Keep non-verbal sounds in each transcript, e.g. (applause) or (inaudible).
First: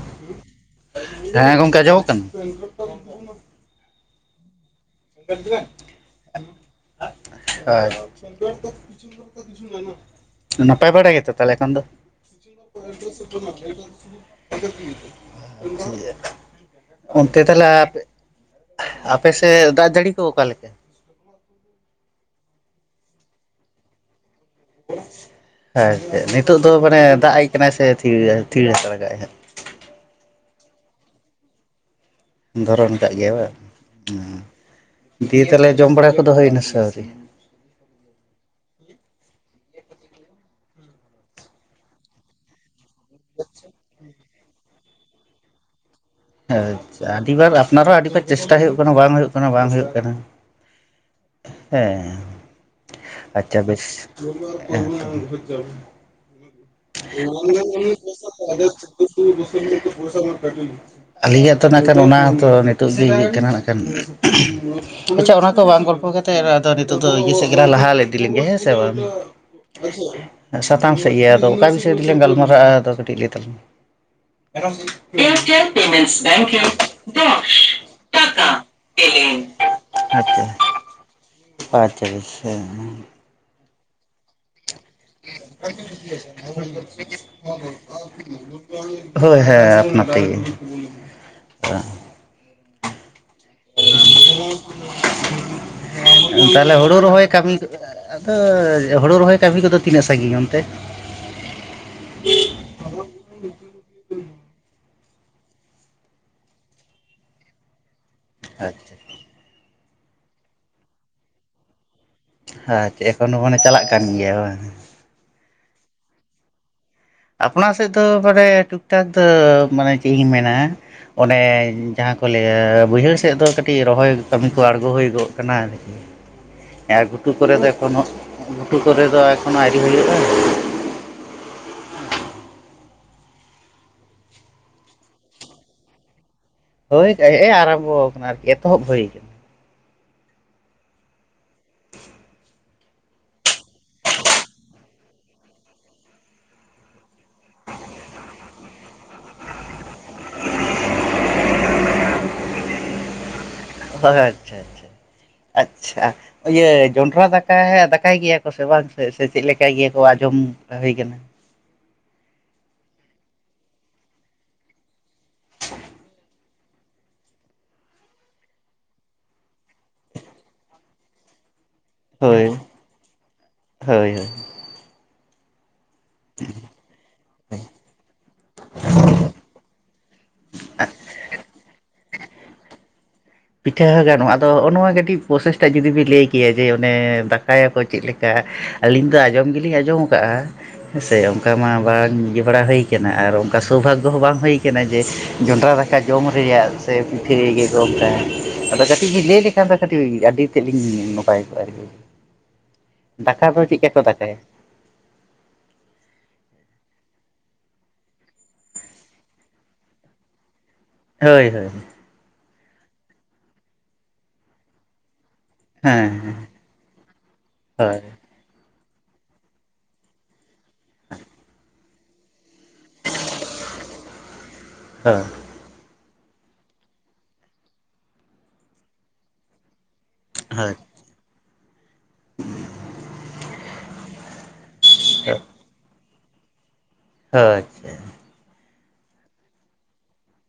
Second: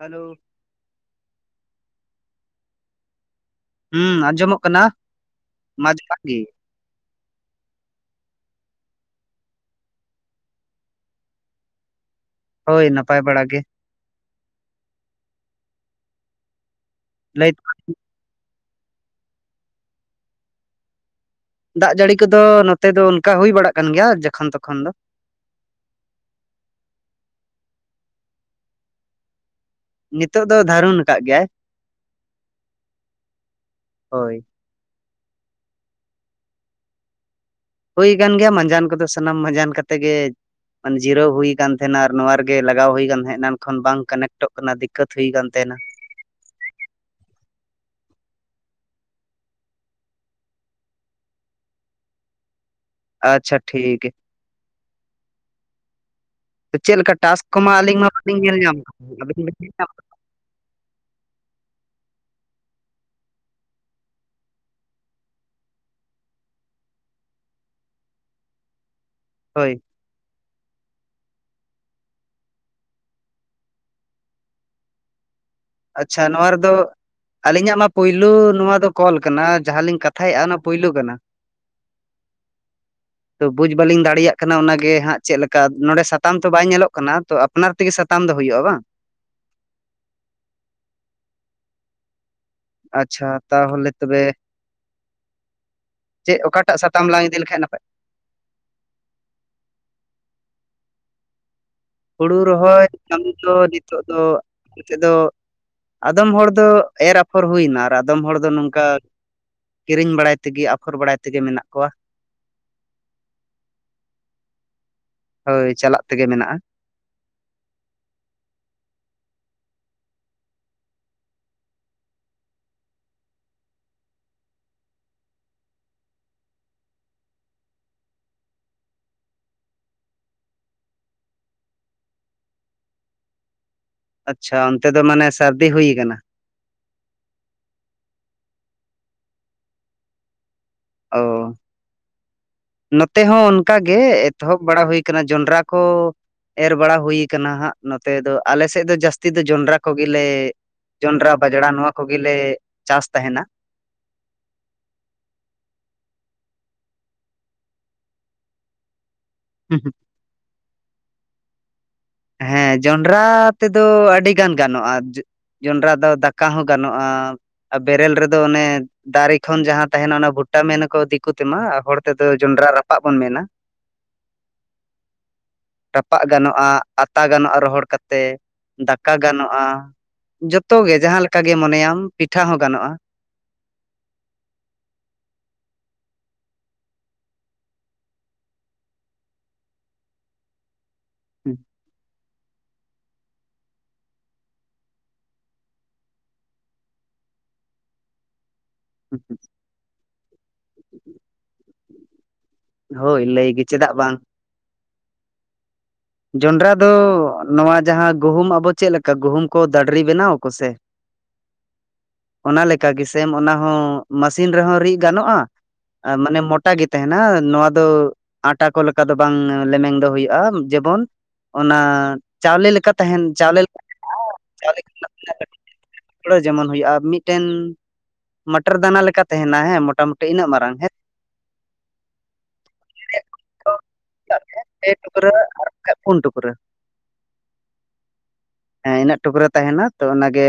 Hello ᱦᱮᱸ ᱜᱚᱝᱠᱮ ᱟᱸᱡᱚᱢᱚᱜ ᱠᱟᱱᱟ? ᱦᱩᱸ ᱟᱸᱡᱚᱢᱚᱜ ᱠᱟᱱᱟ᱾ ᱦᱳᱭ ᱢᱟ ᱡᱚᱦᱟᱨ ᱜᱮ ᱦᱳᱭ ᱱᱟᱯᱟᱭ ᱵᱟᱲᱟ ᱜᱮᱛᱚ ᱛᱟᱦᱚᱞᱮ ᱮᱠᱷᱚᱱ ᱫᱚ? ᱦᱳᱭ ᱱᱟᱯᱟᱭ ᱵᱟᱲᱟ ᱜᱮ (unintelligible) ᱚᱱᱛᱮ ᱞᱟᱹᱭ ᱛᱟᱦᱚᱞᱮ ᱟᱯᱮ ᱟᱯᱮᱥᱮᱫ ᱫᱟᱜ ᱡᱟᱹᱲᱤ ᱠᱚ ᱚᱠᱟ ᱞᱮᱠᱟ? ᱫᱟᱜ ᱡᱟᱹᱲᱤ ᱠᱚᱫᱚ ᱱᱚᱛᱮ ᱫᱚ ᱚᱱᱠᱟ ᱦᱳᱭ ᱵᱟᱲᱟᱜ ᱠᱟᱱ ᱜᱮᱭᱟ ᱡᱚᱠᱷᱚᱱ ᱛᱚ ᱟᱪᱪᱷᱟ ᱱᱤᱛᱳᱜ ᱫᱚ ᱢᱟᱱᱮ ᱫᱟᱜ ᱮᱡ ᱠᱟᱱᱟᱭ ᱥᱮ ᱛᱷᱤᱨ ᱛᱷᱤᱨ ᱞᱟᱜᱟᱜ -ᱟᱭ ᱦᱟ? ᱱᱤᱛᱳᱜ ᱫᱚ ᱫᱷᱟᱨᱩᱱ ᱟᱠᱟᱫ ᱜᱮᱭᱟᱭ᱾ ᱫᱷᱟᱨᱩᱱ ᱠᱟᱜ ᱜᱮᱭᱟᱭ ᱵᱟᱝ ᱦᱳᱭ ᱫᱤᱭᱮ ᱛᱟᱦᱚᱞᱮ ᱡᱚᱢ ᱵᱟᱲᱟ ᱠᱚᱫᱚ ᱦᱩᱭᱮᱱᱟ ᱥᱮ ᱟᱣᱨᱤ? ᱦᱳᱭ ᱟᱠᱟᱱ ᱜᱮᱭᱟ ᱢᱟᱸᱡᱟᱱ ᱠᱚᱫᱚ ᱥᱟᱱᱟᱢ ᱢᱟᱸᱡᱟᱱ ᱠᱟᱛᱮ ᱜᱮ ᱡᱤᱨᱟᱹᱣ ᱦᱩᱭ ᱠᱟᱱ ᱛᱟᱦᱮᱸᱱᱟ ᱟᱨ ᱱᱚᱣᱟ ᱨᱮ ᱜᱮ ᱞᱟᱜᱟᱣ ᱦᱩᱭ ᱠᱟᱱ ᱛᱟᱸᱦᱮᱜ ᱮᱱᱟᱝ ᱠᱷᱚᱱ ᱵᱟᱝ ᱠᱟᱱᱮᱠᱴᱚᱜ ᱠᱟᱱᱟ ᱫᱤᱠᱟᱛ ᱦᱩᱭ ᱠᱟᱱ ᱛᱟᱸᱦᱮᱱᱟ᱾ ᱟᱪᱪᱷᱟ ᱟᱹᱰᱤ ᱵᱟᱨ ᱟᱯᱱᱟᱨ ᱦᱚᱸ ᱟᱹᱰᱤ ᱵᱟᱨ ᱪᱮᱥᱴᱟ ᱦᱩᱭᱩᱜ ᱠᱟᱱᱟ ᱵᱟᱝ ᱦᱩᱭᱩᱜ ᱠᱟᱱᱟ ᱵᱟᱝ ᱦᱩᱭᱩᱜ ᱠᱟᱱᱟ᱾ ᱦᱮᱸ ᱟᱪᱪᱷᱟ ᱵᱮᱥ, ᱴᱷᱤᱠ ᱜᱮ᱾ ᱪᱮᱫ ᱞᱮᱠᱟ ᱦᱩ ᱴᱟᱥᱠ ᱠᱚᱢᱟ ᱟᱹᱞᱤᱧ ᱢᱟ ᱵᱟᱹᱞᱤᱧ ᱧᱮᱞ ᱧᱟᱢ ᱠᱟᱫᱟ, ᱟᱹᱵᱤᱱ (unintelligible) ᱵᱤᱱ ᱧᱮᱞ ᱧᱟᱢ (unintelligible) ᱠᱟᱫᱟ? ᱯᱚᱭᱥᱟ ᱠᱟᱴ ᱟᱹᱞᱤᱧᱟᱜ ᱦᱚᱛᱚ ᱱᱟᱜ ᱠᱷᱟᱱ ᱚᱱᱟᱛᱚ ᱱᱤᱛᱚᱜ ᱞᱤᱧ ᱦᱮᱡ ᱠᱟᱱᱟ ᱱᱟᱜᱠᱷᱟᱱ ᱟᱪᱪᱷᱟ ᱚᱱᱟ ᱠᱚ ᱵᱟᱝ ᱜᱚᱞᱯᱚ ᱠᱟᱛᱮᱫ ᱟᱫᱚ ᱱᱤᱛᱚᱜ ᱫᱚ ᱤᱭᱟᱹ ᱥᱮᱫ ᱜᱮ ᱞᱟᱦᱟ ᱤᱫᱤ ᱞᱮᱱᱜᱮ ᱦᱮᱸ ᱥᱮ ᱵᱟᱝ, ᱦᱳᱭ ᱥᱟᱛᱟᱢ ᱥᱮᱫ ᱜᱮ ᱟᱨ ᱟᱫᱚ ᱚᱠᱟ ᱵᱤᱥᱚᱭ ᱛᱮᱞᱤᱝ ᱜᱟᱞᱢᱟᱨᱟᱜᱼᱟ ᱟᱫᱚ ᱠᱟᱹᱴᱤᱡ ᱞᱟᱹᱭ ᱛᱟᱞᱟ ᱢᱮ ᱟᱪᱪᱷᱟ ᱯᱮᱢᱮᱱᱴᱥ ᱱᱚᱣᱟ ᱵᱮᱝᱠᱤᱝ ᱨᱮᱫᱚ ᱰᱮᱥ ᱟᱹᱞᱤᱧᱟᱜ ᱢᱟ ᱯᱳᱭᱞᱳ ᱴᱟᱠᱟ ᱱᱚᱣᱟ ᱫᱚ ᱠᱚᱞ ᱠᱟᱱᱟ ᱮᱞᱮᱱ ᱡᱟᱦᱟᱸᱞᱤᱧ ᱠᱟᱛᱷᱟᱭᱮᱫᱼᱟ ᱚᱱᱟ ᱯᱳᱭᱞᱳ ᱠᱟᱱᱟ᱾ ᱟᱪᱪᱷᱟ, ᱟᱪᱪᱷᱟ ᱟᱪᱪᱷᱟ ᱛᱚ ᱵᱩᱡ ᱵᱟᱹᱞᱤᱧ ᱫᱟᱲᱮᱭᱟᱜ ᱠᱟᱱᱟ ᱚᱱᱟᱜ ᱜᱮ ᱦᱟᱸᱜᱼᱼᱼ ᱪᱮᱫ ᱞᱮᱠᱟ ᱱᱚᱰᱮ ᱥᱟᱛᱟᱢ ᱛᱚ ᱵᱟᱭ ᱧᱮᱞᱚᱜ ᱠᱟᱱᱟ ᱛᱚ ᱟᱯᱱᱟᱨ ᱛᱮᱜᱮ ᱥᱟᱛᱟᱢ ᱫᱚ ᱦᱩᱭᱩᱜᱼᱟ ᱵᱟᱝ? ᱦᱳᱭ ᱦᱮᱸ ᱟᱯᱱᱟᱨ ᱛᱮᱜᱮᱼᱼ ᱟᱪᱪᱷᱟ ᱛᱟᱦᱚᱞᱮ ᱛᱚᱵᱮ ᱪᱮᱫ ᱛᱟᱦᱚᱞᱮ ᱚᱠᱟᱴᱟᱜ ᱦᱳᱲᱳ ᱥᱟᱛᱟᱢ ᱞᱟᱝ ᱨᱚᱦᱚᱭ ᱤᱫᱤ ᱠᱟᱹᱢᱤ ᱞᱮᱠᱷᱟᱡ ᱱᱟᱯᱟᱭ ᱟᱫᱚ ᱦᱳᱲᱳ ᱨᱚᱦᱚᱭ ᱠᱟᱹᱢᱤ ᱠᱚᱫᱚ ᱛᱤᱱᱟᱹᱜ ᱥᱟᱺᱜᱤᱧ ᱚᱱᱛᱮ? ᱦᱩᱲᱩ ᱨᱚᱦᱚᱭ ᱠᱟᱹᱢᱤ ᱫᱚ ᱱᱤᱛᱚᱜ ᱫᱚᱼᱼᱼᱼ ᱱᱚᱛᱮ ᱫᱚ ᱟᱫᱚᱢ ᱦᱚᱲ ᱫᱚ ᱮᱨ ᱟᱯᱷᱚᱨ ᱦᱩᱭᱱᱟ ᱟᱨ ᱟᱫᱚᱢ ᱦᱚᱲ ᱫᱚ ᱱᱚᱝᱠᱟᱼᱼᱼᱼ ᱟᱪᱪᱷᱟ ᱠᱤᱨᱤᱧ ᱵᱟᱲᱟᱭ ᱛᱮᱜᱮ ᱟᱯᱷᱚᱨ ᱵᱟᱲᱟᱭ ᱛᱮᱜᱮ ᱢᱮᱱᱟᱜ ᱠᱚᱣᱟ᱾ ᱟᱪᱪᱷᱟ ᱮᱠᱷᱚᱱ ᱦᱚᱸ ᱢᱟᱱᱮ ᱪᱟᱞᱟᱜ ᱠᱟᱱ ᱜᱮᱭᱟ ᱵᱟᱝ᱾ ᱦᱳᱭ ᱪᱟᱞᱟᱜ ᱛᱮᱜᱮ ᱢᱮᱱᱟᱜᱼᱟ᱾ ᱟᱯᱱᱟ ᱥᱮᱫ ᱫᱚ ᱢᱟᱱᱮ ᱴᱩᱠ ᱴᱟᱠ ᱫᱚ ᱢᱟᱱᱮ ᱪᱮᱫ ᱤᱧ ᱢᱮᱱᱟᱼᱼ ᱚᱱᱮ ᱡᱟᱦᱟᱸ ᱠᱚ ᱞᱟᱹᱭᱟ ᱵᱟᱹᱭᱦᱟᱹᱲ ᱥᱮᱫ ᱫᱚ ᱠᱟᱹᱴᱤᱡ ᱨᱚᱦᱚᱭ ᱠᱟᱹᱢᱤ ᱠᱚ ᱟᱬᱜᱚ ᱦᱳᱭᱜᱚᱜ ᱠᱟᱱᱟ᱾ ᱮᱠᱷᱚᱱ ᱜᱷᱩᱴᱩ ᱠᱚᱨᱮ ᱫᱚ ᱮᱠᱷᱚᱱᱳ ᱟᱣᱨᱤ ᱦᱩᱭᱩᱜᱼᱟ᱾ ᱟᱪᱪᱷᱟ ᱚᱱᱛᱮ ᱫᱚ ᱢᱟᱱᱮ ᱥᱟᱹᱨᱫᱤ ᱦᱩᱭ ᱠᱟᱱᱟ ᱾ ᱦᱳᱭ ᱱᱮᱜ ᱮ ᱟᱨᱟᱢᱵᱷᱚ ᱟᱠᱟᱱᱟ ᱟᱨᱠᱤ ᱮᱛᱚᱦᱚᱵ ᱦᱳᱭ ᱠᱟᱱᱟ᱾ ᱚ᱾ ᱱᱚᱛᱮ ᱦᱚᱸ ᱚᱱᱠᱟ ᱜᱮ ᱮᱛᱚᱦᱚᱵ ᱵᱟᱲᱟ ᱦᱩᱭ ᱠᱟᱱᱟ ᱡᱚᱱᱰᱨᱟ ᱠᱚ ᱮᱨ ᱵᱟᱲᱟ ᱦᱩᱭ ᱠᱟᱱᱟ ᱦᱟᱸᱜ ᱱᱚᱛᱮ ᱫᱚ ᱟᱞᱮᱥᱮᱫ ᱫᱚ ᱡᱟᱹᱥᱛᱤ ᱫᱚ ᱡᱚᱱᱰᱨᱟ ᱠᱚᱜᱮᱞᱮ ᱡᱚᱱᱰᱨᱟ, ᱵᱟᱡᱽᱲᱟ, ᱱᱚᱣᱟ ᱠᱚᱜᱮᱞᱮ ᱪᱟᱥ ᱛᱟᱦᱮᱱᱟ᱾ ᱦᱳᱭ ᱦᱳᱭ᱾ ᱟᱪᱪᱷᱟ ᱤᱭᱟᱹ ᱡᱚᱸᱰᱨᱟ ᱫᱟᱠᱟ ᱫᱟᱠᱟᱭ ᱜᱮᱭᱟ ᱠᱚ ᱥᱮ ᱵᱟᱝ ᱥᱮ ᱪᱮᱫ ᱞᱮᱠᱟ ᱪᱤᱠᱟᱹ ᱜᱮ ᱠᱚ ᱟᱸᱡᱚᱢ ᱦᱩᱭ ᱠᱟᱱᱟ᱾ ᱦᱮᱸ ᱡᱚᱱᱰᱨᱟ ᱛᱮᱫᱚ ᱟᱹᱰᱤᱜᱟᱱ ᱜᱟᱱᱚᱜ ᱼᱟ᱾ ᱡᱚᱸᱰᱨᱟ ᱫᱚ ᱫᱟᱠᱟ ᱦᱚᱸ ᱜᱟᱱᱚᱜᱼᱟ᱾ ᱟᱨ ᱵᱮᱨᱮᱞ ᱨᱮᱫᱚ ᱚᱱᱮ ᱫᱟᱨᱮ ᱠᱷᱚᱱ ᱡᱟᱦᱟᱸ ᱛᱟᱦᱮᱱᱟ ᱚᱱᱟ ᱵᱷᱩᱴᱟ ᱢᱮᱱᱟᱠᱚ ᱫᱤᱠᱩ ᱛᱮᱢᱟ ᱟᱨ ᱦᱚᱲ ᱛᱮᱫᱚ ᱦᱳᱭ ᱡᱚᱱᱰᱨᱟ ᱨᱟᱯᱟᱜ ᱵᱚᱱ ᱢᱮᱱᱟ᱾ ᱦᱳᱭ ᱦᱳᱭ ᱨᱟᱯᱟᱜ ᱜᱟᱱᱚᱜᱼᱟ, ᱟᱛᱟ ᱜᱟᱱᱚᱜᱼᱟ, ᱨᱚᱦᱚᱲ ᱠᱟᱛᱮ ᱫᱟᱠᱟ ᱜᱟᱱᱚᱜᱼᱟ, ᱡᱚᱛᱚ ᱡᱚᱛᱚ ᱜᱮ ᱡᱟᱦᱟᱸ ᱞᱮᱠᱟ ᱜᱮ ᱢᱚᱱᱮᱭᱟᱢ ᱯᱤᱴᱷᱟᱹ ᱦᱚᱸ ᱜᱟᱱᱚᱜᱼᱟ᱾ ᱯᱤᱴᱷᱟᱹ ᱦᱚᱸ ᱜᱟᱱᱚᱜᱼᱟ ᱟᱫᱚ ᱦᱚᱜᱱᱚᱣᱟ ᱠᱟᱹᱴᱤᱡ ᱯᱨᱚᱥᱮᱥᱴᱟ ᱡᱩᱫᱤ ᱵᱤᱱ ᱞᱟᱹᱭ ᱠᱮᱭᱟ ᱡᱮ ᱚᱱᱮ ᱫᱟᱠᱟᱭᱟᱠᱚ ᱪᱮᱫ ᱞᱮᱠᱟ ᱟᱹᱞᱤᱧ ᱫᱚ ᱟᱸᱡᱚᱢ ᱜᱮᱞᱤᱧ ᱟᱸᱡᱚᱢ ᱟᱠᱟᱫᱼᱟ ᱦᱮᱸ ᱥᱮ ᱚᱱᱠᱟ ᱢᱟ ᱵᱟᱝ ᱤᱭᱟᱹ ᱵᱟᱲᱟ ᱦᱩᱭ ᱠᱟᱱᱟ ᱟᱨ ᱚᱱᱠᱟ ᱥᱳᱵᱷᱟᱜᱳ ᱦᱚᱸ ᱵᱟᱝ ᱦᱩᱭ ᱠᱟᱱᱟ ᱡᱮ ᱡᱚᱸᱰᱨᱟ ᱫᱟᱠᱟ ᱡᱚᱢ ᱨᱮᱭᱟᱜ ᱥᱮ ᱯᱤᱴᱷᱟᱹ ᱨᱮᱜᱮ (unintelligible) ᱟᱫᱚ ᱠᱟᱹᱴᱤᱡ ᱞᱟᱹᱭ ᱞᱮᱠᱷᱟᱱ ᱫᱚ ᱠᱟᱹᱴᱤᱡ ᱟᱹᱰᱤ ᱛᱮᱫ ᱞᱤᱧ ᱱᱟᱯᱟᱭ ᱠᱚᱜᱼᱟ᱾ ᱦᱳᱭ ᱫᱟᱠᱟ ᱞᱟᱹᱭ ᱫᱚ ᱜᱮ ᱪᱮᱫᱠᱟ ᱪᱮᱫᱟᱜ ᱠᱚ ᱵᱟᱝ ᱫᱟᱠᱟᱭᱟ? ᱡᱚᱱᱰᱨᱟ ᱫᱚ ᱱᱚᱣᱟ ᱡᱟᱦᱟᱸ ᱜᱩᱦᱩᱢ ᱟᱵᱚ ᱪᱮᱫᱮ ᱞᱮᱠᱟ ᱜᱩᱦᱩᱢ ᱠᱚ ᱫᱟᱰᱨᱤ ᱵᱮᱱᱟᱣᱟᱠᱚ ᱥᱮ ᱦᱳᱭ ᱦᱳᱭ᱾ ᱚᱱᱟ ᱞᱮᱠᱟ ᱜᱮ ᱥᱮᱢ ᱚᱱᱟ ᱦᱚᱸ ᱢᱟᱥᱤᱱ ᱨᱮᱦᱚᱸ ᱨᱤᱫ ᱜᱟᱱᱚᱜᱼᱟ ᱦᱮᱸ ᱢᱟᱱᱮ ᱢᱚᱴᱟ ᱜᱮ ᱛᱟᱦᱮᱱᱟ ᱱᱚᱣᱟ ᱫᱚ ᱦᱳᱭ ᱟᱴᱟ ᱠᱚ ᱞᱮᱠᱟ ᱫᱚ ᱵᱟᱝ ᱞᱮᱢᱮᱝ ᱫᱚ ᱦᱩᱭᱩᱜᱼᱟ᱾ ᱡᱮᱢᱚᱱ ᱚᱱᱟ ᱪᱟᱣᱞᱮ ᱞᱮᱠᱟ ᱛᱟᱦᱮᱱ ᱪᱟᱣᱞᱮ ᱞᱮᱠᱟ (unintelligible) ᱡᱮᱢᱚᱱ ᱦᱩᱭᱩᱜᱼᱟ ᱢᱤᱫᱴᱮᱱ ᱢᱟᱴᱚᱨ ᱫᱟᱱᱟ ᱞᱮᱠᱟ ᱛᱟᱦᱮᱱᱟ ᱦᱮᱸ ᱢᱚᱴᱟᱢᱩᱴᱤ ᱤᱱᱟᱹᱜ ᱦᱳᱭ ᱢᱟᱨᱟᱝ ᱦᱮᱸ᱾ ᱯᱮ ᱴᱩᱠᱨᱟᱹ ᱦᱳᱭ ᱟᱨ ᱵᱟᱠᱷᱟ ᱯᱩᱱ ᱴᱩᱠᱨᱟᱹ ᱦᱳᱭ᱾ ᱦᱮᱸ ᱤᱱᱟᱹᱜ ᱴᱩᱠᱨᱟᱹ ᱛᱟᱦᱮᱱᱟ ᱛᱚ ᱚᱱᱟᱜᱮ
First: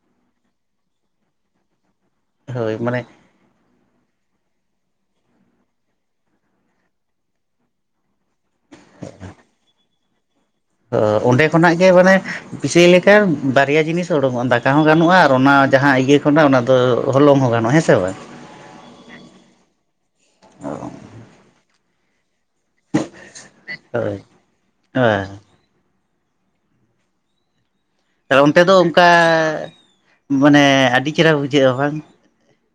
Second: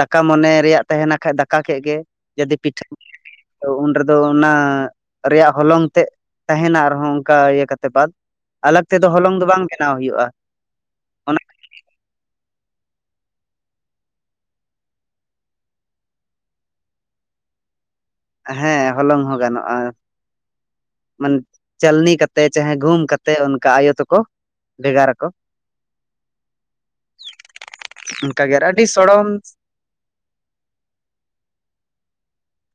ᱫᱟᱠᱟ ᱢᱚᱱᱮ ᱨᱮᱭᱟᱜ ᱛᱟᱦᱮᱱᱟ ᱠᱷᱟᱡ ᱫᱟᱠᱟ ᱠᱮᱜ ᱜᱮ ᱡᱩᱫᱤ ᱦᱳᱭ ᱯᱤᱴᱷᱟᱹ ᱢᱟᱱᱮ ᱚ ᱩᱱ ᱨᱮᱫᱚ ᱚᱱᱟ ᱨᱮᱭᱟᱜ ᱦᱚᱞᱚᱝ ᱛᱮᱜ ᱛᱟᱦᱮᱱᱟ ᱟᱨᱦᱚᱸ ᱚᱱᱠᱟ ᱤᱭᱟᱹ ᱠᱟᱛᱮ ᱵᱟᱫ ᱟᱞᱟᱜᱽ ᱛᱮᱫᱚ ᱦᱚᱞᱚᱝ ᱫᱚ ᱵᱟᱝ ᱵᱮᱱᱟᱣ ᱦᱩᱭᱩᱜᱼᱟ᱾ ᱚ ᱚᱱᱟ ᱚᱸᱰᱮ ᱠᱷᱚᱱᱟᱜ ᱜᱮ ᱢᱟᱱᱮ ᱯᱤᱥᱟᱹᱭ ᱞᱮᱠᱟ ᱵᱟᱨᱭᱟ ᱡᱤᱱᱤᱥ ᱩᱰᱩᱠᱚᱜᱼᱟ ᱫᱟᱠᱟ ᱦᱚ ᱜᱟᱱᱚᱜᱼᱟ ᱟᱨ ᱚᱱᱟ ᱡᱟᱦᱟᱸ ᱤᱭᱟᱹ ᱠᱷᱚᱱᱟᱜ ᱚᱱᱟ ᱛᱚ ᱦᱚᱞᱚᱝ ᱦᱚᱸ ᱜᱟᱱᱚᱜᱼᱟ ᱦᱮᱸᱥᱮ ᱵᱟᱝ? ᱦᱮᱸ ᱦᱚᱞᱚᱝ ᱦᱚᱸ ᱜᱟᱱᱚᱜᱼᱟ ᱢᱟᱱ ᱪᱟᱞᱱᱤ ᱠᱟᱛᱮ ᱛᱮ ᱪᱟᱦᱮ ᱜᱩᱢ ᱠᱟᱛᱮ ᱚᱱᱠᱟ ᱟᱭᱳ ᱦᱳᱭ ᱛᱟᱠᱚ ᱦᱳᱭ ᱵᱷᱮᱜᱟᱨᱟᱠᱚ ᱚᱱᱠᱟ ᱜᱮ ᱚᱱᱛᱮ ᱫᱚ ᱟᱹᱰᱤ ᱚᱱᱠᱟ ᱥᱚᱲᱚᱢ ᱢᱟᱱᱮ ᱟᱹᱰᱤ ᱪᱮᱦᱨᱟ ᱵᱩᱡᱷᱟᱹᱜᱼᱟ ᱵᱟᱝ?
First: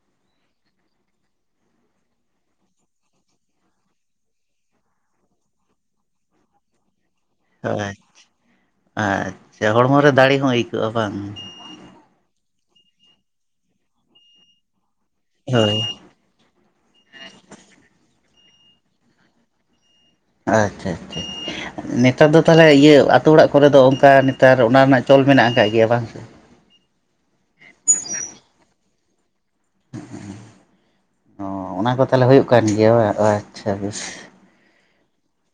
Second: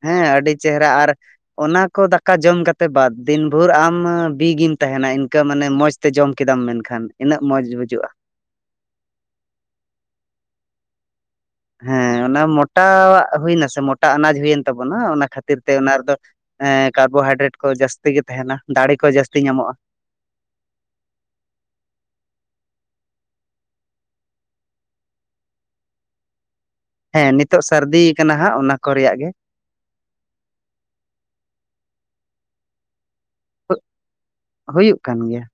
ᱦᱮᱸ ᱟᱹᱰᱤ ᱪᱮᱦᱨᱟ ᱟᱨ ᱚᱱᱟ ᱠᱚ ᱫᱟᱠᱟ ᱡᱚᱢ ᱠᱟᱛᱮ ᱵᱟᱫ ᱫᱤᱱ ᱵᱷᱳᱨ ᱟᱢ ᱵᱤᱜᱮᱢ ᱛᱟᱦᱮᱱᱟ ᱤᱱᱠᱟᱹ ᱢᱟᱱᱮ ᱢᱚᱡᱽ ᱛᱮ ᱡᱚᱢ ᱠᱮᱫᱟᱢ ᱢᱮᱱ ᱠᱷᱟᱱ ᱟᱪᱪᱷᱟ ᱟᱪᱪᱷᱟ ᱦᱚᱲᱢᱚ ᱨᱮ ᱫᱟᱲᱮ ᱦᱚᱸ ᱟᱹᱭᱠᱟᱹᱜᱼᱟ ᱦᱮ ᱵᱟᱝ? ᱦᱮᱸ ᱚᱱᱟ ᱢᱚᱴᱟᱣᱟᱜ ᱦᱩᱭᱱᱟᱥᱮ ᱢᱚᱴᱟ ᱟᱱᱟᱡ ᱦᱩᱭᱮᱱ ᱛᱟᱵᱚᱱᱟ ᱚᱱᱟ ᱠᱷᱟᱹᱛᱤᱨ ᱛᱮ ᱦᱳᱭ ᱚᱱᱟ ᱨᱮᱫᱚ ᱠᱟᱨᱵᱳᱦᱟᱭᱰᱨᱮᱴ ᱠᱚ ᱡᱟᱹᱥᱛᱤ ᱜᱮ ᱛᱟᱦᱮᱱᱟ ᱫᱟᱲᱮ ᱠᱚ ᱡᱟᱹᱥᱛᱤ ᱧᱟᱢᱚᱜᱼᱟ᱾ ᱟᱪᱪᱷᱟ ᱟᱪᱪᱷᱟ᱾ ᱱᱮᱛᱟᱨ ᱫᱚ ᱛᱟᱞᱦᱮ ᱤᱭᱟᱹ ᱟᱛᱳ ᱚᱲᱟᱜ ᱠᱚᱨᱮ ᱫᱚ ᱚᱱᱠᱟ ᱱᱮᱛᱟᱨ ᱚᱱᱟ ᱨᱮᱱᱟᱜ ᱪᱚᱞ ᱢᱮᱱᱟᱜ ᱠᱟᱜ ᱜᱮᱭᱟ ᱵᱟᱝ ᱥᱮ? ᱦᱮᱸ ᱱᱤᱛᱚᱜ ᱥᱟᱹᱨᱫᱤ ᱭᱮᱠᱟᱱᱟ ᱦᱟᱸᱜ ᱚᱱᱟ ᱠᱚ ᱨᱮᱭᱟᱜ ᱜᱮ᱾ ᱚ ᱚᱱᱟ ᱠᱚ ᱛᱟᱦᱞᱮ ᱦᱳᱭᱳᱜ ᱠᱟᱱ ᱜᱮᱭᱟ ᱵᱟ? ᱳ ᱟᱪᱪᱷᱟ ᱵᱮᱥ ᱦᱩᱭᱩᱜ ᱠᱟᱱ ᱜᱮᱭᱟ᱾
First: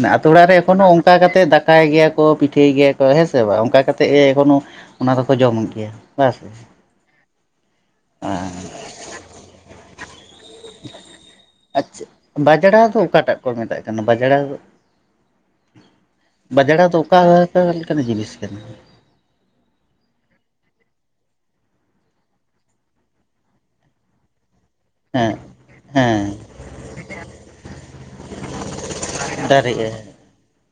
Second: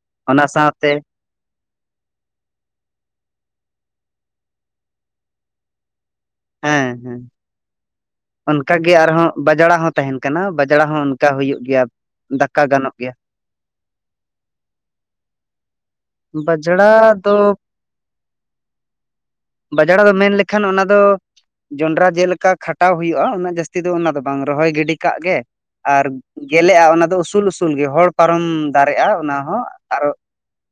ᱱᱮ ᱟᱛᱳ ᱚᱱᱟ ᱚᱲᱟᱨ ᱨᱮ ᱮᱠᱷᱚᱱᱳ ᱥᱟᱶᱛᱮ ᱚᱝᱠᱟ ᱠᱟᱛᱮ ᱫᱟᱠ ᱠᱟᱭ ᱜᱮᱭᱟ ᱠᱚ ᱯᱤᱴᱷᱟᱹᱭ ᱜᱮᱭᱟ ᱠᱚ ᱦᱮᱸ ᱥᱮ ᱵᱟᱝ? ᱚᱝᱠᱟ ᱠᱟᱛᱮᱜ ᱜᱮ ᱮᱠᱷᱚᱱᱳ ᱚᱱᱟ ᱫᱚᱠᱚ ᱡᱚᱢ ᱜᱮᱭᱟ ᱵᱟ ᱥᱮ? ᱦᱮᱸ ᱦᱮᱸ ᱚᱱᱠᱟ ᱜᱮ ᱟᱨᱦᱚᱸ ᱵᱟᱡᱽᱲᱟ ᱦᱚᱸ ᱛᱮᱦᱮᱱ ᱠᱟᱱᱟ ᱵᱟᱡᱽᱲᱟ ᱦᱚᱸ ᱚᱱᱠᱟ ᱦᱩᱭᱩᱜ ᱜᱮᱭᱟ ᱟᱪᱪᱷᱟ ᱫᱟᱠᱟ ᱵᱟᱡᱽᱲᱟ ᱜᱟᱱᱚᱜ ᱫᱚ ᱜᱮᱭᱟ᱾ ᱚᱠᱟᱴᱟᱜ ᱠᱚ ᱢᱮᱛᱟᱜ ᱠᱟᱱᱟ ᱵᱟᱡᱽᱲᱟ ᱵᱟᱡᱽᱲᱟ ᱫᱚ ᱚᱠᱟ (inaudible) ᱡᱤᱱᱤᱥ ᱠᱟᱱᱟ? ᱵᱟᱡᱽᱲᱟ ᱫᱚ ᱢᱮᱱ ᱞᱮᱠᱷᱟᱱ ᱚᱱᱟ ᱫᱚ ᱡᱚᱱᱰᱨᱟ ᱡᱮᱞᱮᱠᱟ ᱠᱷᱟᱴᱟᱣ ᱦᱩᱭᱩᱜᱼᱟ ᱩᱱᱟᱹᱜ ᱡᱟᱹᱥᱛᱤ ᱫᱚ ᱚᱱᱟ ᱫᱚ ᱵᱟᱝ ᱨᱚᱦᱚᱭ ᱜᱤᱰᱤ ᱠᱟᱜ ᱦᱮᱸ ᱜᱮ ᱟᱨ ᱦᱮᱸ ᱜᱮᱞᱮᱜᱼᱟ ᱚᱱᱟ ᱫᱚ ᱩᱥᱩᱞ ᱩᱥᱩᱞ ᱜᱮ ᱦᱚᱲ ᱯᱟᱨᱚᱢ ᱫᱟᱨᱮᱜᱼᱟ ᱚᱱᱟ ᱦᱚᱸ ᱫᱟᱨᱮᱜᱼᱟ ᱟᱨᱚ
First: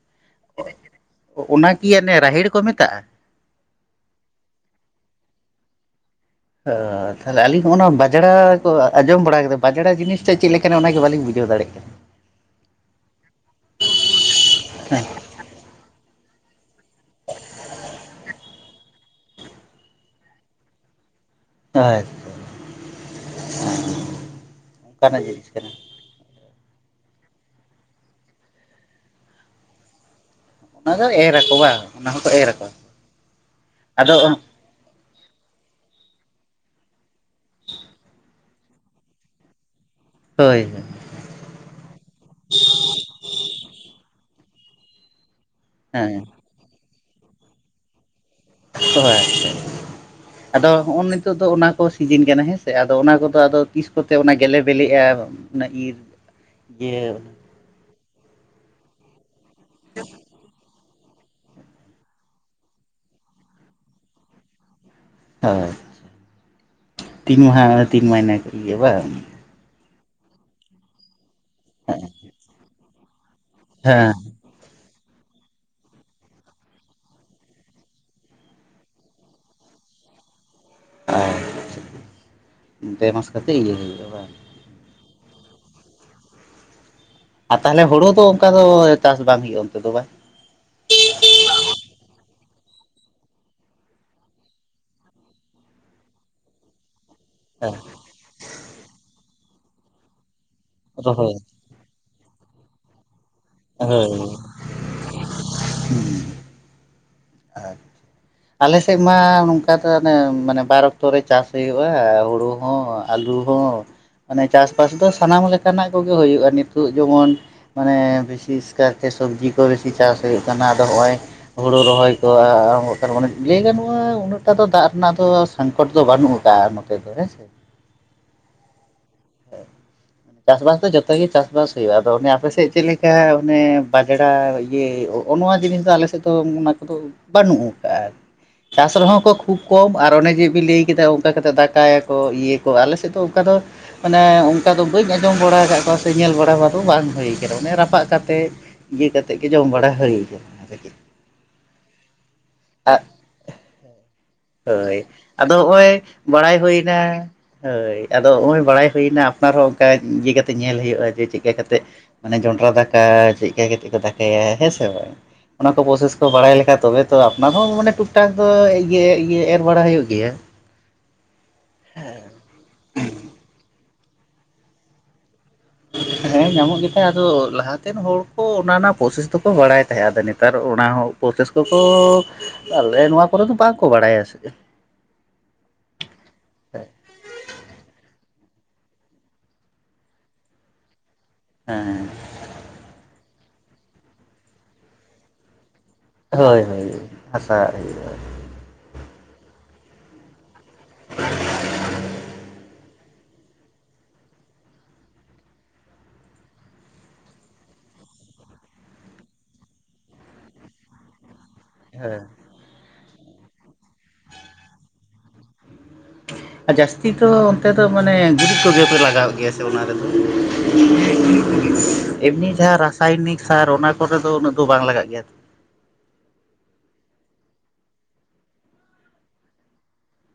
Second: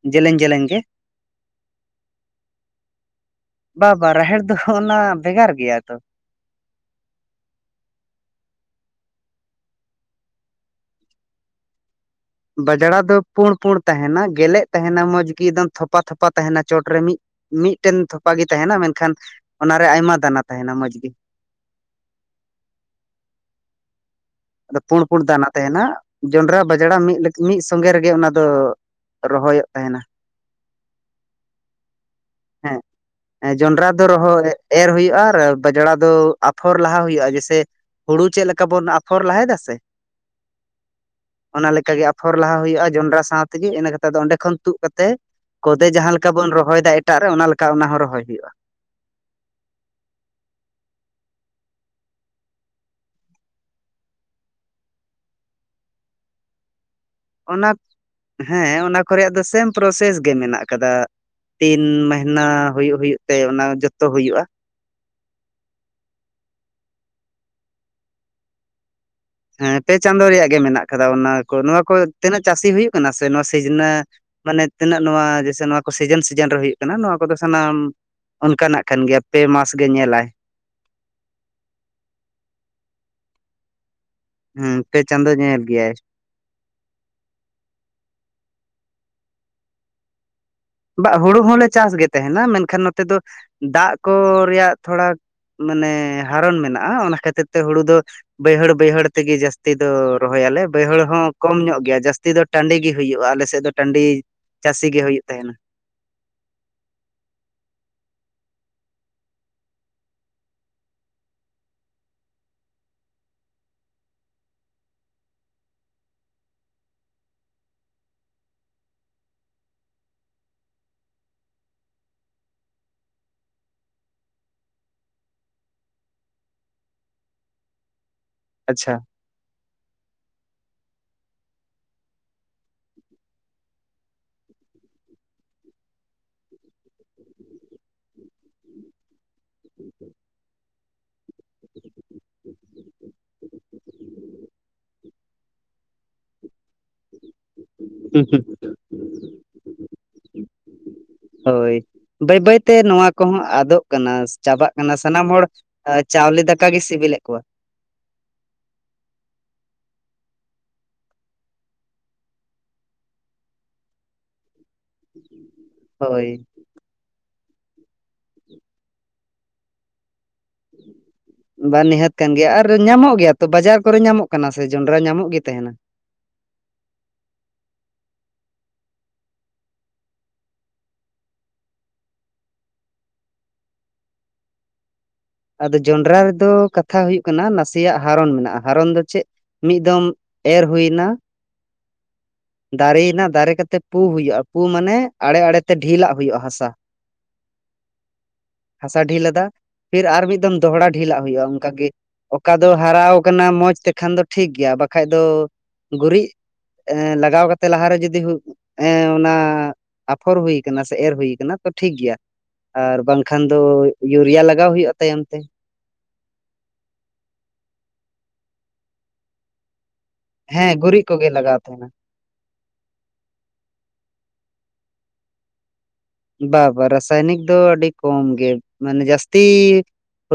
ᱡᱮᱞᱮᱧ ᱡᱮᱞᱮᱧ ᱜᱮ ᱚᱱᱟ ᱠᱤ ᱚᱱᱮ ᱨᱟᱦᱮᱲ ᱠᱚ ᱢᱮᱛᱟᱜᱼᱟ ᱵᱟᱼᱵᱟ ᱨᱟᱦᱮᱲ ᱫᱚ ᱚᱱᱟ ᱵᱷᱮᱜᱟᱨ ᱜᱮᱭᱟ ᱛᱚ᱾ ᱚᱻ ᱛᱟᱦᱞᱮ ᱟᱹᱞᱤᱧ ᱦᱚᱸᱜᱼᱚ ᱱᱟ ᱵᱟᱡᱽᱲᱟ ᱠᱚ ᱟᱸᱡᱚᱢ ᱵᱟᱲᱟ ᱠᱟᱫᱟ ᱵᱟᱡᱽᱲᱟ ᱡᱤᱱᱤᱥᱴᱟᱜ ᱪᱮᱜ ᱞᱮᱠᱟᱱᱟ ᱚᱱᱟᱜᱮ ᱵᱟᱞᱤᱧ ᱵᱩᱡᱷᱟᱹᱣ ᱫᱟᱲᱮᱜ ᱠᱟᱱᱟ᱾ ᱵᱟᱡᱽᱲᱟ ᱫᱚ ᱯᱳᱸᱲ ᱯᱳᱸᱲ ᱛᱟᱦᱮᱱᱟ ᱜᱮᱞᱮᱜ ᱛᱟᱦᱮᱱᱟ ᱢᱚᱸᱡᱽ ᱜᱮ ᱮᱫᱚᱢ ᱛᱷᱚᱯᱟ ᱛᱷᱚᱯᱟ ᱛᱟᱦᱮᱱᱟ ᱪᱚᱴᱨᱮ ᱢᱤᱜ ᱢᱤᱜᱴᱮᱱ ᱛᱷᱚᱯᱟ ᱜᱮ ᱛᱟᱦᱮᱱᱟ ᱢᱮᱱᱠᱷᱟᱱ ᱚᱱᱟᱨᱮ ᱟᱭᱢᱟ ᱫᱟᱱᱟ ᱛᱟᱦᱮᱱᱟ ᱢᱚᱸᱡᱽᱜᱮ᱾ ᱟᱪᱪᱷᱟ (unintelligible) ᱟᱫᱚ ᱯᱳᱸᱰ ᱯᱳᱸᱰ ᱫᱟᱱᱟ ᱛᱮᱦᱮᱱᱟ᱾ ᱡᱚᱱᱰᱨᱟ ᱵᱟᱡᱽᱲᱟ ᱢᱤᱜ ᱢᱤᱜ ᱥᱚᱸᱜᱮ ᱨᱮᱜᱮ ᱚᱱᱟ ᱫᱚ ᱨᱚᱦᱚᱭᱚᱜ ᱛᱟᱦᱮᱱᱟ᱾ ᱚᱱᱟ ᱫᱚ ᱮᱨ ᱟᱠᱚ ᱵᱟᱝ ᱚᱱᱟ ᱦᱚᱸᱠᱚ ᱮᱨᱟᱠᱚ ᱦᱮᱸ ᱡᱚᱱᱰᱨᱟ ᱫᱚ ᱟᱫᱚ ᱨᱚᱦᱚᱭ ᱮᱨ ᱦᱩᱭᱩᱜᱼᱟ ᱟᱨ ᱵᱟᱡᱽᱲᱟ ᱫᱚ ᱟᱯᱷᱚᱨ ᱞᱟᱦᱟ ᱦᱩᱭᱩᱜᱼᱟ ᱡᱮᱥᱮ ᱦᱩᱲᱩ ᱪᱮᱫ ᱞᱮᱠᱟ ᱵᱚᱱ ᱟᱯ ᱯᱷᱚᱨ ᱞᱟᱦᱟᱭᱫᱟ ᱥᱮ ᱦᱳᱭ ᱦᱳᱭ᱾ ᱚᱱᱟ ᱞᱮᱠᱟᱜᱮ ᱟᱯᱷᱚᱨ ᱞᱟᱦᱟ ᱦᱩᱭᱩᱜᱼᱟ ᱡᱚᱱᱰᱨᱟ ᱥᱟᱣ ᱛᱮᱜᱤ ᱤᱱᱟᱹ ᱠᱟᱛᱮ ᱫᱚ ᱚᱸᱰᱮ ᱠᱷᱚᱱ ᱛᱩᱜ ᱠᱟᱛᱮ ᱠᱚᱫᱮ ᱦᱮᱸ ᱡᱟᱦᱟᱸ ᱞᱮᱠᱟ ᱵᱚᱱ ᱨᱚᱦᱚᱭᱫᱟ ᱮᱴᱟᱜ ᱨᱮ ᱚᱱᱟ ᱞᱮᱠᱟ ᱚᱱᱟ ᱦᱚᱸ ᱨᱚᱦᱚᱭ ᱦᱳᱭᱳᱜᱼᱟ᱾ (inaudible) ᱟᱫᱚ ᱦᱚᱸᱜ-ᱚ ᱱᱤᱛᱳᱜ ᱫᱚ ᱚᱱᱟ ᱠᱚ ᱥᱤᱡᱤᱱ ᱠᱟᱱᱟ ᱦᱮᱸ ᱥᱮ ᱟᱫᱚ ᱚᱱᱟ ᱠᱚᱫᱚ ᱟᱫᱚ ᱛᱤᱥ ᱠᱚᱛᱮ ᱚᱱᱟ ᱜᱮᱞᱮ ᱵᱮᱞᱮᱜᱼᱟ? ᱚᱱᱟ ᱤᱨ ᱜᱮ ᱚᱱᱟ ᱦᱮᱸ ᱚᱱᱟ ᱠᱚ ᱨᱮᱭᱟᱜ ᱫᱚ ᱥᱮᱢ ᱯᱨᱚᱥᱮᱥ ᱜᱮ ᱢᱮᱱᱟᱜ ᱟᱠᱟᱫᱟ᱾ ᱛᱤᱱ ᱢᱮᱦᱱᱟ ᱦᱩᱭᱩᱜ ᱦᱩᱭᱩᱜ ᱛᱮ ᱚᱱᱟ ᱡᱚᱛᱚ ᱦᱩᱭᱩᱜᱼᱟ᱾ ᱦᱳᱭ ᱛᱤᱱ ᱢᱟᱦᱟᱸ ᱛᱤᱱ ᱢᱟᱱᱮ ᱤᱭᱟᱹ ᱵᱟᱝ? ᱦᱮᱸ ᱯᱮ ᱪᱟᱸᱫᱳ ᱨᱮᱭᱟᱜ ᱜᱮ ᱢᱮᱱᱟᱜ ᱠᱟᱫᱟ ᱚᱱᱟ ᱠᱚ ᱱᱚᱣᱟ ᱠᱚ ᱛᱤᱱᱟᱹᱜ ᱪᱟᱹᱥᱤ ᱦᱩᱭᱩᱜ ᱠᱟᱱᱟ ᱥᱮ ᱱᱚᱣᱟ ᱥᱤᱡᱽᱱᱟᱹ ᱦᱮᱸ ᱢᱟᱱᱮ ᱛᱤᱱᱟᱹᱜ ᱱᱚᱣᱟ ᱡᱮᱥᱮ ᱱᱚᱣᱟ ᱠᱚ ᱥᱤᱡᱮᱱ ᱥᱤᱡᱮᱱ ᱨᱮ ᱦᱩᱭᱩᱜ ᱠᱟᱱᱟ ᱱᱚᱣᱟ ᱠᱚᱫᱚ ᱥᱟᱱᱟᱢᱼᱼ ᱚᱱᱠᱟᱱᱟᱜ ᱠᱟᱱ ᱜᱮᱭᱟ ᱯᱮ ᱢᱟᱥ ᱜᱮ ᱧᱮᱞᱟᱭ᱾ ᱟᱨ ᱯᱮ ᱢᱟᱥ ᱠᱟᱛᱮᱜ ᱤᱭᱟᱹ ᱦᱩᱭᱩᱜᱼᱟ ᱵᱟᱝ? ᱦᱩᱸ ᱯᱮ ᱪᱟᱸᱫᱚ ᱧᱮᱞ ᱜᱮᱭᱟᱭ᱾ ᱟ ᱛᱟᱦᱞᱮ ᱦᱳᱲᱳ ᱫᱚ ᱚᱱᱠᱟ ᱫᱚ ᱪᱟᱥ ᱵᱟᱝ ᱦᱩᱭᱩᱜᱼᱟ ᱚᱱᱛᱮ ᱫᱚ ᱵᱟ? ᱵᱟ ᱦᱩᱲᱩ ᱦᱚᱸᱞᱮ ᱪᱟᱥ ᱜᱮ ᱛᱮᱦᱮᱱᱟ ᱢᱮᱱᱠᱷᱟᱱ ᱱᱚᱛᱮ ᱫᱚ ᱫᱟᱜ ᱠᱚ ᱨᱮᱭᱟᱜ ᱛᱷᱚᱲᱟᱼᱼ ᱢᱟᱱᱮ ᱦᱟᱨᱚᱱ ᱢᱮᱱᱟᱜᱼᱟ ᱚᱱᱟ ᱠᱷᱟᱹᱛᱤᱨᱼᱼ ᱛᱮ ᱦᱩᱲᱩ ᱫᱚ ᱵᱟᱹᱭᱦᱟᱹᱲ ᱵᱟᱹᱭᱦᱟᱹᱲ ᱛᱮᱜᱮ ᱡᱟᱹᱥᱛᱤ ᱫᱚ ᱨᱚᱦᱚᱭᱟᱞᱮ ᱵᱟᱹᱭᱦᱟᱹᱲ ᱦᱚᱸ ᱨᱚᱦᱚᱭ ᱠᱚᱢ ᱧᱚᱜ ᱜᱮᱭᱟ ᱡᱟᱥᱼᱼ ᱛᱤ ᱫᱚ ᱴᱟᱺᱰᱤ ᱜᱮ ᱦᱩᱭᱩᱜᱼᱟ ᱟᱞᱮᱥᱮᱜ ᱫᱚ ᱴᱟᱺᱰᱤ ᱦᱳᱭ ᱪᱟᱹᱥᱤ ᱜᱮ ᱦᱩᱭᱩᱜ ᱛᱟᱦᱮᱱᱟ᱾ (unintelligible) ᱟᱡ ᱟᱞᱮᱥᱮᱡ ᱢᱟ ᱱᱚᱝᱠᱟ ᱛᱚ ᱚᱱᱮ ᱢᱟᱱᱮ ᱵᱟᱨ ᱚᱠᱛᱚ ᱨᱮ ᱪᱟᱥ ᱦᱩᱭᱩᱜᱼᱟ ᱦᱩᱲᱩ ᱦᱚᱸᱼᱼ ᱟᱹᱞᱩ ᱦᱚᱸ ᱢᱟᱱᱮ ᱪᱟᱥ- ᱵᱟᱥ ᱫᱚ ᱥᱟᱱᱟᱢ ᱞᱮᱠᱟᱱᱟᱜ ᱠᱚᱜᱮ ᱦᱩᱭᱩᱜᱼᱟ ᱱᱤᱛᱩᱜ ᱡᱮᱢᱚᱱ ᱢᱟᱱᱮ ᱵᱤᱥᱤᱥ ᱠᱟᱭ ᱛᱮ ᱥᱚᱵᱽᱡᱤ ᱠᱚ ᱵᱮᱥᱤ ᱪᱟᱥ ᱦᱩᱭᱩᱜ ᱠᱟᱱᱟ ᱟᱫᱚ ᱦᱚᱜᱼᱚᱭ ᱦᱩᱲᱩ ᱨᱚᱦᱚᱭ ᱫᱚ ᱟᱹ-ᱟᱹ ᱛᱟᱨ ᱢᱟᱱᱮ ᱞᱟᱹᱭ ᱜᱟᱱᱚᱜᱼᱟ ᱩᱱᱟᱹᱜᱴᱟ ᱫᱚ ᱫᱟᱜ ᱨᱮᱱᱟᱜ ᱫᱚ ᱥᱟᱝᱠᱚᱴ ᱫᱚ ᱵᱟᱹᱱᱩᱜ ᱟᱠᱟᱜᱼᱟ ᱱᱚᱛᱮ ᱫᱚ ᱦᱮᱸ ᱥᱮ ᱟᱪᱪᱷᱟ (unintelligible) ᱪᱟᱥ-ᱵᱟᱥ ᱫᱚ ᱡᱚᱛᱚ ᱜᱤ ᱪᱟᱥ-ᱵᱟᱥ ᱦᱩᱭᱩᱜᱼᱟ ᱟᱫᱚ ᱚᱱᱮ ᱟᱯᱮ ᱥᱮᱡ ᱪᱮᱜ ᱞᱮᱠᱟ ᱚᱱᱮ ᱵᱟᱡᱽᱲᱟ ᱤᱭᱟᱹ ᱳᱜ ᱚ ᱱᱚᱣᱟ ᱡᱤᱱᱤᱥ ᱫᱚ ᱟᱞᱮ ᱥᱮᱫ ᱫᱚ ᱩᱸ-ᱩᱱᱟ ᱠᱚᱫᱚ ᱵᱟᱹᱱᱩᱜ ᱠᱟᱜᱼᱟ ᱪᱟᱥ ᱨᱮᱦᱚ ᱠᱚ ᱩᱠ ᱠᱚᱢ ᱟᱨ ᱚᱱᱮ ᱡᱮ ᱵᱤᱱ ᱞᱟᱹᱭ ᱠᱮᱫᱟ ᱚᱝᱠᱟ ᱠᱟᱛᱮ ᱫᱟᱠᱟᱭᱟᱠᱚ ᱤᱭᱟᱹ ᱠᱚ ᱟᱞᱮ ᱥᱮᱫ ᱫᱚ ᱚᱝᱠᱟ ᱫᱚ ᱢᱟᱱᱮ ᱚᱝᱠᱟ ᱫᱚ ᱵᱟᱹᱧ ᱟᱸᱡᱚᱢ ᱵᱟᱲᱟ ᱟᱠᱟᱜ ᱠᱚᱣᱟ ᱥᱮ ᱧᱮᱞ ᱵᱟᱲᱟ ᱵᱟᱫᱩᱝ ᱵᱟᱝ ᱦᱩᱭ ᱠᱟᱱᱟ ᱚᱱᱮ ᱨᱟᱯᱟᱜ ᱦᱩᱸ ᱦᱩᱸ ᱠᱟᱛᱮᱫ ᱤᱭᱟᱹ ᱠᱟᱛᱮᱜ ᱜᱮ ᱡᱚᱢ ᱵᱟᱲᱟ ᱦᱟᱹᱭ ᱠᱟᱱᱟ ᱦᱳᱭ ᱵᱟᱹᱭ ᱵᱟᱹᱭ ᱛᱮ ᱟᱜ ᱱᱚᱣᱟ ᱠᱚᱦᱚᱸ ᱟᱫᱚᱜ ᱠᱟᱱᱟ ᱪᱟᱵᱟᱜ ᱠᱟᱱᱟ ᱦᱳᱭ ᱥᱟᱱᱟᱢ ᱦᱚᱲ ᱟᱫᱚ ᱦᱚᱜᱼᱚᱭ ᱪᱟᱣᱞᱮ ᱵᱟᱲᱟᱭ ᱫᱟᱠᱟ ᱜᱮ ᱦᱩᱭᱱᱟ ᱥᱤᱵᱤᱞᱮᱫ ᱠᱚᱣᱟ ᱦᱳᱭ ᱟᱫᱚ ᱦᱚᱜ-ᱚᱭ ᱵᱟᱲᱟᱭ ᱦᱩᱭᱱᱟ ᱟᱯᱱᱟᱨ ᱦᱚᱸ ᱚᱠᱟᱭ ᱤᱭᱟᱹ ᱠᱟᱛᱮᱜ ᱧᱮᱞ ᱦᱩᱭᱩᱜᱼᱟ ᱡᱮ ᱪᱮᱜ ᱠᱟ ᱠᱟᱛᱮᱜ ᱢᱟᱱᱮ ᱡᱚᱱᱰᱨᱟ ᱫᱟᱠᱟ ᱪᱤᱜ ᱠᱟ ᱠᱟᱛᱮᱜ ᱠᱚ ᱫᱟᱠᱟᱭᱟ ᱦᱮᱸ ᱥᱮ ᱵᱟᱝ ᱚᱱᱟ ᱠᱚ ᱯᱨᱚᱥᱮᱥ ᱠᱚ ᱦᱳᱭ ᱵᱟᱲᱟᱭ ᱞᱮᱠᱷᱟ ᱛᱚᱵᱮ ᱛᱚ ᱟᱯᱱᱟᱨ ᱦᱚᱸ ᱢᱟᱱᱮ ᱴᱩᱠ ᱴᱟᱠ ᱫᱚ ᱤᱭᱟᱹ ᱤᱭᱟᱹ ᱮᱨ ᱵᱟᱲᱟ ᱦᱩᱭᱩᱜ ᱜᱮᱭᱟ (inaudible) ᱵᱟᱸ ᱱᱤᱦᱟᱹᱛ ᱠᱟᱱ ᱜᱮᱭᱟ ᱟᱨ ᱧᱟᱢᱚᱜ ᱜᱮᱭᱟ ᱛᱚ ᱵᱟᱡᱟᱨ ᱠᱚᱨᱮ ᱧᱟᱢᱚᱜ ᱠᱟᱱᱟ ᱥᱮ ᱡᱚᱱᱰᱨᱟ ᱧᱟᱢᱚᱜ ᱜᱮ ᱛᱟᱦᱮᱱᱟ ᱦᱮᱸ ᱧᱟᱢᱚᱜ ᱜᱤᱛᱷᱮᱸ ᱟᱫᱚ ᱞᱟᱦᱟ ᱛᱮᱱ ᱦᱚᱲ ᱠᱚ ᱚᱱᱟ ᱨᱮᱱᱟᱜ ᱯᱚᱨᱥᱮᱥ ᱫᱚᱠᱚ ᱵᱟᱲᱟᱭ ᱛᱟᱦᱮᱸᱜ-ᱟ ᱟᱫᱚ ᱱᱮᱛᱟᱨ ᱚᱱᱟ ᱦᱚᱸ ᱯᱚᱨᱥᱮᱥ ᱠᱚᱠᱚ ᱟᱞᱮ ᱱᱚᱣᱟ ᱠᱚᱨᱮ ᱫᱚ ᱵᱟᱝ ᱠᱚ ᱵᱟᱲᱟᱭᱟ ᱥᱮ ᱟᱫᱚ ᱡᱚᱱᱰᱨᱟ ᱨᱮᱫᱚ ᱠᱟᱛᱷᱟ ᱦᱩᱭᱩᱜ ᱠᱟᱱᱟ ᱱᱟᱥᱤᱭᱟᱜ ᱦᱟᱨᱚᱱ ᱢᱮᱱᱟᱜᱼᱟ ᱦᱟᱨᱚᱱ ᱫᱚ ᱪᱮᱜ ᱢᱤᱜ ᱫᱚᱢ ᱮᱨ ᱦᱩᱭᱱᱟ ᱦᱮᱸ ᱫᱟᱨᱤᱭᱱᱟ ᱫᱟᱨᱮ ᱠᱟᱛᱮᱜ ᱯᱩ ᱦᱩᱭᱩᱜᱼᱟ ᱯᱩ ᱢᱟᱱᱮ ᱟᱲᱮ ᱟᱲᱮ ᱛᱮ ᱰᱷᱤᱞᱟᱜ ᱦᱩᱭᱩᱜ ᱦᱳᱭ ᱦᱳᱭ ᱟᱥᱟ ᱦᱟᱥᱟ ᱰᱷᱤᱞ ᱞᱟᱫᱟ ᱯᱷᱤᱨ ᱟᱨ ᱢᱤᱜᱫᱷᱚᱢ ᱫᱚᱦᱲᱟ ᱰᱷᱤᱞ ᱞᱟᱜ ᱦᱩᱭᱩᱜᱼᱟ ᱚᱝᱠᱟ ᱜᱮ ᱚᱠᱟ ᱫᱚ ᱦᱟᱨᱟᱣ ᱠᱟᱱᱟ ᱢᱚᱡᱽ ᱛᱮᱠᱷᱟᱱ ᱫᱚ ᱴᱷᱤᱠ ᱜᱮᱭᱟ ᱵᱟᱠᱷᱟᱡ ᱫᱚ ᱜᱩᱨᱤᱡ ᱦᱮᱸ ᱞᱟᱠ ᱞᱟᱜᱟᱣ ᱠᱟᱛᱮ ᱞᱟᱦᱟᱨᱮ ᱡᱩᱫᱤ ᱜᱩ ᱮᱸ ᱚᱱᱟ ᱟᱯᱷᱚᱨ ᱦᱩᱭ ᱠᱟᱱᱟ ᱥᱮ ᱮᱨ ᱦᱩᱭ ᱠᱟᱱᱟ ᱛᱚ ᱴᱷᱤᱠ ᱜᱮᱭᱟ ᱦᱮᱸ ᱟᱨ ᱵᱟᱝᱠᱷᱟᱱ ᱫᱚ ᱭᱩᱨᱤᱭᱟ ᱞᱟᱜᱟᱣ ᱦᱩᱭᱩᱜᱼᱟ ᱛᱟᱭᱚᱢ ᱛᱮ ᱟ ᱡᱟᱥᱛᱤ ᱫᱚ ᱚᱱᱛᱮ ᱫᱚ ᱢᱟᱱᱮ ᱜᱩᱨᱤᱡ ᱠᱩᱜᱮ ᱯᱮ ᱞᱟᱜᱟᱣ ᱜᱮᱭᱟ ᱦᱮᱸ ᱜᱩᱨᱤᱡ ᱠᱚᱜᱮ ᱞᱟᱜᱟᱣ ᱛᱟᱦᱮᱱᱟ (inaudible) ᱮᱢᱱᱤ ᱡᱟᱦᱟᱸ ᱨᱟᱥᱟᱭᱱᱤᱠ ᱥᱟᱨ ᱚᱱᱟ ᱠᱚ ᱨᱮᱫᱚ ᱩᱱᱟᱹᱜ ᱫᱚ ᱵᱟᱝ ᱞᱟᱜᱟᱜ ᱜᱮᱭᱟ ᱵᱟ ᱵᱟ ᱨᱟᱥᱟᱭᱱᱤᱠ ᱫᱚ ᱟᱹᱰᱤ ᱠᱚᱢ ᱜᱮ ᱢᱟᱱᱮ ᱡᱟᱹᱥᱛᱤ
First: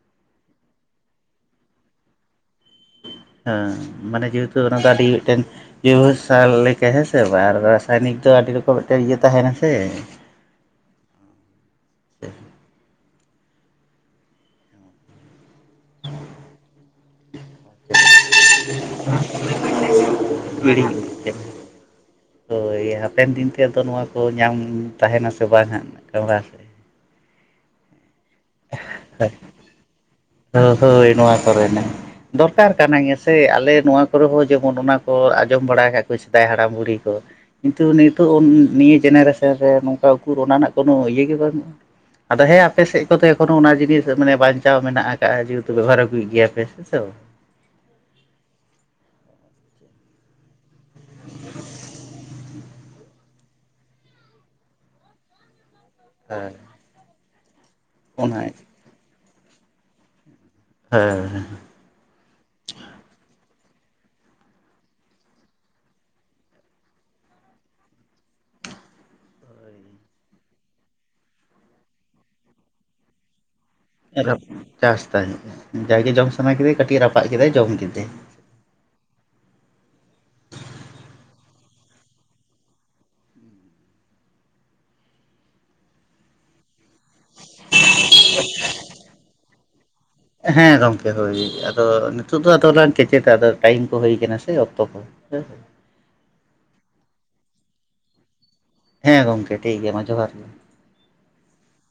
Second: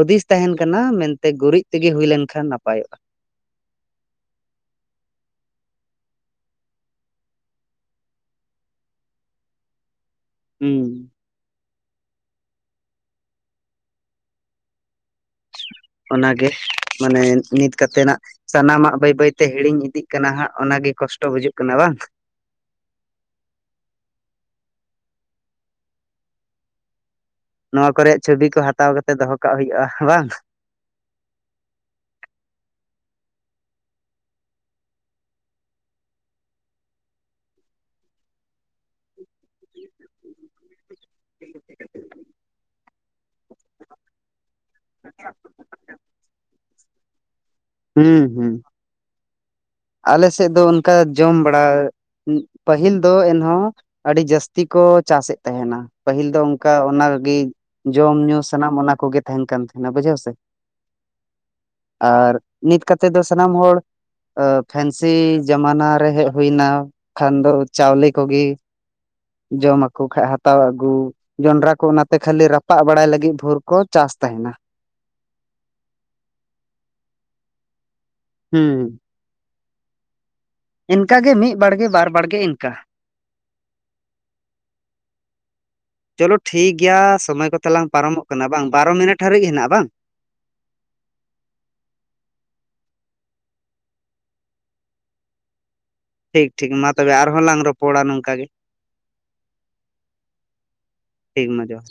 ᱦᱩᱫᱤᱥ ᱛᱟᱦᱮᱱ ᱠᱟᱱᱟ ᱢᱮᱱᱛᱮ ᱜᱩᱨᱤᱡᱽ ᱛᱤᱜᱮ ᱦᱩᱭ ᱞᱮᱱᱠᱷᱟᱱ ᱱᱟᱯᱟᱭᱚᱜᱼᱟ ᱦᱮᱸ ᱢᱟᱱᱮ ᱡᱮᱦᱮᱛᱩ ᱚᱱᱟ ᱫᱚ ᱟᱹᱰᱤ ᱢᱤᱜᱴᱮᱱ (unintelligible) ᱥᱟᱨ ᱞᱮᱠᱟ ᱦᱮᱸ ᱥᱮ ᱵᱟᱝ ᱨᱟᱥᱟᱭᱱᱤᱠ ᱫᱚ ᱟᱹᱰᱤ ᱨᱚᱠᱚᱢ ᱢᱮᱜᱴᱮᱡ ᱤᱭᱟᱹ ᱛᱟᱦᱮᱱᱟ ᱥᱮ ᱦᱩᱸ ᱚᱱᱟ ᱜᱮ ᱢᱟᱱᱮ ᱱᱤᱛ ᱠᱟᱛᱮ ᱱᱟᱜ ᱥᱟᱱᱟᱢᱟᱜ ᱵᱟᱹᱭ ᱵᱟᱹᱭ ᱛᱮ ᱦᱤᱲᱤᱧ ᱤᱫᱤᱜ ᱠᱟᱱᱟ ᱦᱟᱸᱜ ᱚᱱᱟ ᱜᱤᱲᱤ ᱜᱮ ᱠᱚᱥᱴᱚ ᱵᱩᱡᱩᱜ ᱠᱟᱱᱟ ᱵᱟᱝ ᱦᱳᱭ ᱦᱟᱯᱮᱱ ᱫᱤᱱ ᱛᱮ ᱟᱫᱚ ᱱᱚᱣᱟ ᱠᱚ ᱧᱟᱢ ᱛᱟᱦᱮᱱᱟ ᱥᱮ ᱵᱟᱝ ᱦᱟᱸᱜ ᱠᱟᱢᱨᱟ ᱱᱚᱣᱟ ᱠᱚᱨᱮᱜ ᱪᱚᱵᱤ ᱠᱚ ᱦᱟᱛᱟᱣ ᱠᱟᱛᱮ ᱫᱚᱦᱚ ᱠᱟᱜ ᱦᱩᱭᱩᱜᱼᱟ ᱵᱟᱝ ᱚ ᱦᱳᱭ ᱱᱚᱣᱟ ᱠᱚᱨᱮᱱᱟᱜ ᱫᱚᱨᱠᱟᱨ ᱠᱟᱱᱟ ᱜᱮᱸᱭᱟ ᱥᱮ ᱟᱞᱮ ᱱᱚᱣᱟ ᱠᱚᱨᱮ ᱦᱚᱸ ᱡᱚᱢᱚᱱ ᱚᱱᱟ ᱠᱚ ᱟᱸᱡᱚᱢ ᱵᱟᱲᱟ ᱠᱟᱜ ᱠᱩᱪᱷ ᱥᱮᱫᱟᱭ ᱦᱟᱲᱟᱢ ᱵᱩᱲᱦᱤ ᱠᱚ ᱠᱤᱱᱛᱩ ᱱᱤᱛᱚᱜ ᱚᱱ ᱱᱤᱭᱟᱹ ᱡᱮᱱᱮᱨᱮᱥᱚᱱ ᱨᱮ ᱱᱚᱝᱠᱟ ᱩᱠᱩᱨ ᱚᱱᱟ ᱨᱮᱱᱟᱜ ᱠᱳᱱᱳ ᱤᱭᱟᱹ ᱜᱮ ᱵᱟᱹᱱᱩᱜ ᱟᱫᱚ ᱦᱮᱸ ᱟᱯᱮ ᱥᱮᱫ ᱠᱚᱛᱮ‌ ᱠᱳᱱᱳ ᱚᱱᱟ ᱡᱤᱱᱤᱥ ᱢᱟᱱᱮ ᱵᱟᱸᱧᱪᱟᱣ ᱢᱮᱱ ᱠᱟᱜ-ᱟ ᱡᱮᱦᱮᱛᱩ ᱵᱮᱵᱚᱦᱟᱨ ᱟᱹᱜᱩᱭᱮᱜ ᱜᱮᱭᱟ ᱯᱮ ᱥᱮ ᱦᱮᱸ ᱥᱮ ᱵᱟᱝ᱾ ᱦᱩᱸ, ᱦᱩᱸ ᱟᱞᱮ ᱥᱮᱫ ᱫᱚ ᱚᱱᱠᱟ ᱡᱚᱢ ᱵᱟᱲᱟ ᱯᱟᱹᱦᱤᱞ ᱫᱚ ᱮᱱᱦᱚᱸ ᱟᱹᱰᱤ ᱡᱟᱹᱥᱛᱤ ᱠᱚ ᱪᱟᱥ ᱮᱜ ᱛᱟᱦᱮᱱᱟ᱾ ᱯᱟᱹᱦᱤᱞ ᱫᱚ ᱦᱮᱸ ᱚᱱᱠᱟ ᱚᱱᱟ ᱞᱟᱜᱤᱫ ᱡᱚᱢ ᱧᱩ ᱚᱱᱟ ᱦᱮᱸ ᱥᱟᱱᱟᱢ ᱚᱱᱟ ᱠᱚᱜᱮ ᱛᱟᱦᱮᱱ ᱠᱟᱱ ᱛᱟᱦᱮᱱᱟ ᱵᱩᱡᱷᱟᱹᱣ ᱥᱮ ᱾ ᱦᱮᱸ, ᱦᱮᱸ᱾ ᱟᱨ ᱱᱤᱛ ᱠᱟᱛᱮᱫ ᱫᱚ ᱥᱟᱱᱟᱢ ᱦᱚᱲ ᱟᱸᱻ ᱯᱷᱮᱱᱥᱤ ᱡᱟᱢᱟᱱᱟ ᱨᱮ ᱦᱮᱡ ᱦᱩᱭᱱᱟ᱾ ᱠᱷᱟᱱ ᱫᱚ ᱪᱟᱣᱞᱮ ᱠᱚᱜᱮ ᱡᱚᱢᱟ ᱠᱚ ᱠᱷᱟᱡ ᱦᱟᱛᱟᱣ ᱟᱹᱜᱩ ᱡᱚᱸᱱᱰᱨᱟ ᱠᱚ ᱚᱱᱟᱛᱮ ᱠᱷᱟᱹᱞᱤ ᱨᱟᱯᱟᱜ ᱵᱟᱲᱟᱭ ᱞᱟᱹᱜᱤᱫ ᱵᱷᱳᱨ ᱠᱚ ᱪᱟᱥ ᱨᱟ ᱛᱟᱦᱮᱱᱟ ᱪᱟᱥ ᱛᱟᱦᱮᱸᱜ-ᱟ ᱡᱟᱜᱮ ᱡᱚᱢ ᱥᱟᱱᱟ ᱠᱮᱫᱮ ᱠᱟᱹᱴᱤᱡ ᱮ ᱨᱟᱯᱟᱜ ᱠᱮᱫᱟᱭ ᱡᱚᱢ ᱠᱮᱫᱮ᱾ ᱦᱩᱸ‌᱾ ᱤᱱᱠᱟ ᱜᱮ ᱢᱤᱫ ᱵᱟᱲᱜᱮ ᱵᱟᱨ ᱵᱟᱲᱜᱮ ᱤᱱᱠᱟ᱾ ᱪᱚᱞᱳ ᱴᱷᱤᱠ ᱜᱮᱭᱟ ᱥᱚᱢᱚᱭ ᱠᱚ ᱛᱟᱞᱟᱝ ᱯᱟᱨᱚᱢᱚᱜ ᱠᱟᱱᱟ ᱵᱟᱝ, ᱵᱟᱨᱚ ᱢᱤᱱᱤᱴ ᱦᱟᱹᱨᱤᱡ ᱦᱮᱱᱟᱜ-ᱟ ᱵᱟᱝ? ᱦᱮᱸ ᱜᱚᱝᱠᱮ ᱦᱳᱭ ᱟᱫᱚ ᱱᱤᱛᱳᱜ ᱫᱚ ᱟᱫᱚ ᱞᱟᱝ ᱠᱮᱪᱮᱫᱟ ᱟᱫᱚ ᱴᱟᱭᱤᱢ ᱠᱚ ᱦᱳᱭ ᱠᱟᱱᱟ ᱥᱮ ᱚᱠᱛᱚ ᱠᱚ᱾ ᱦᱮᱸ, ᱦᱮᱸ᱾ ᱴᱷᱤᱠ, ᱴᱷᱤᱠ ᱢᱟ ᱛᱚᱵᱮ ᱟᱨᱦᱚᱸ ᱞᱟᱝ ᱨᱚᱯᱚᱲᱟ ᱱᱚᱝᱠᱟ ᱜᱮ᱾ ᱦᱮᱸ ᱜᱚᱝᱠᱮ ᱴᱷᱤᱠ ᱜᱮᱭᱟ ᱢᱟ ᱡᱚᱦᱟᱨ ᱜᱮ᱾ ᱴᱷᱤᱠ ᱢᱟ ᱡᱚᱦᱟᱨ᱾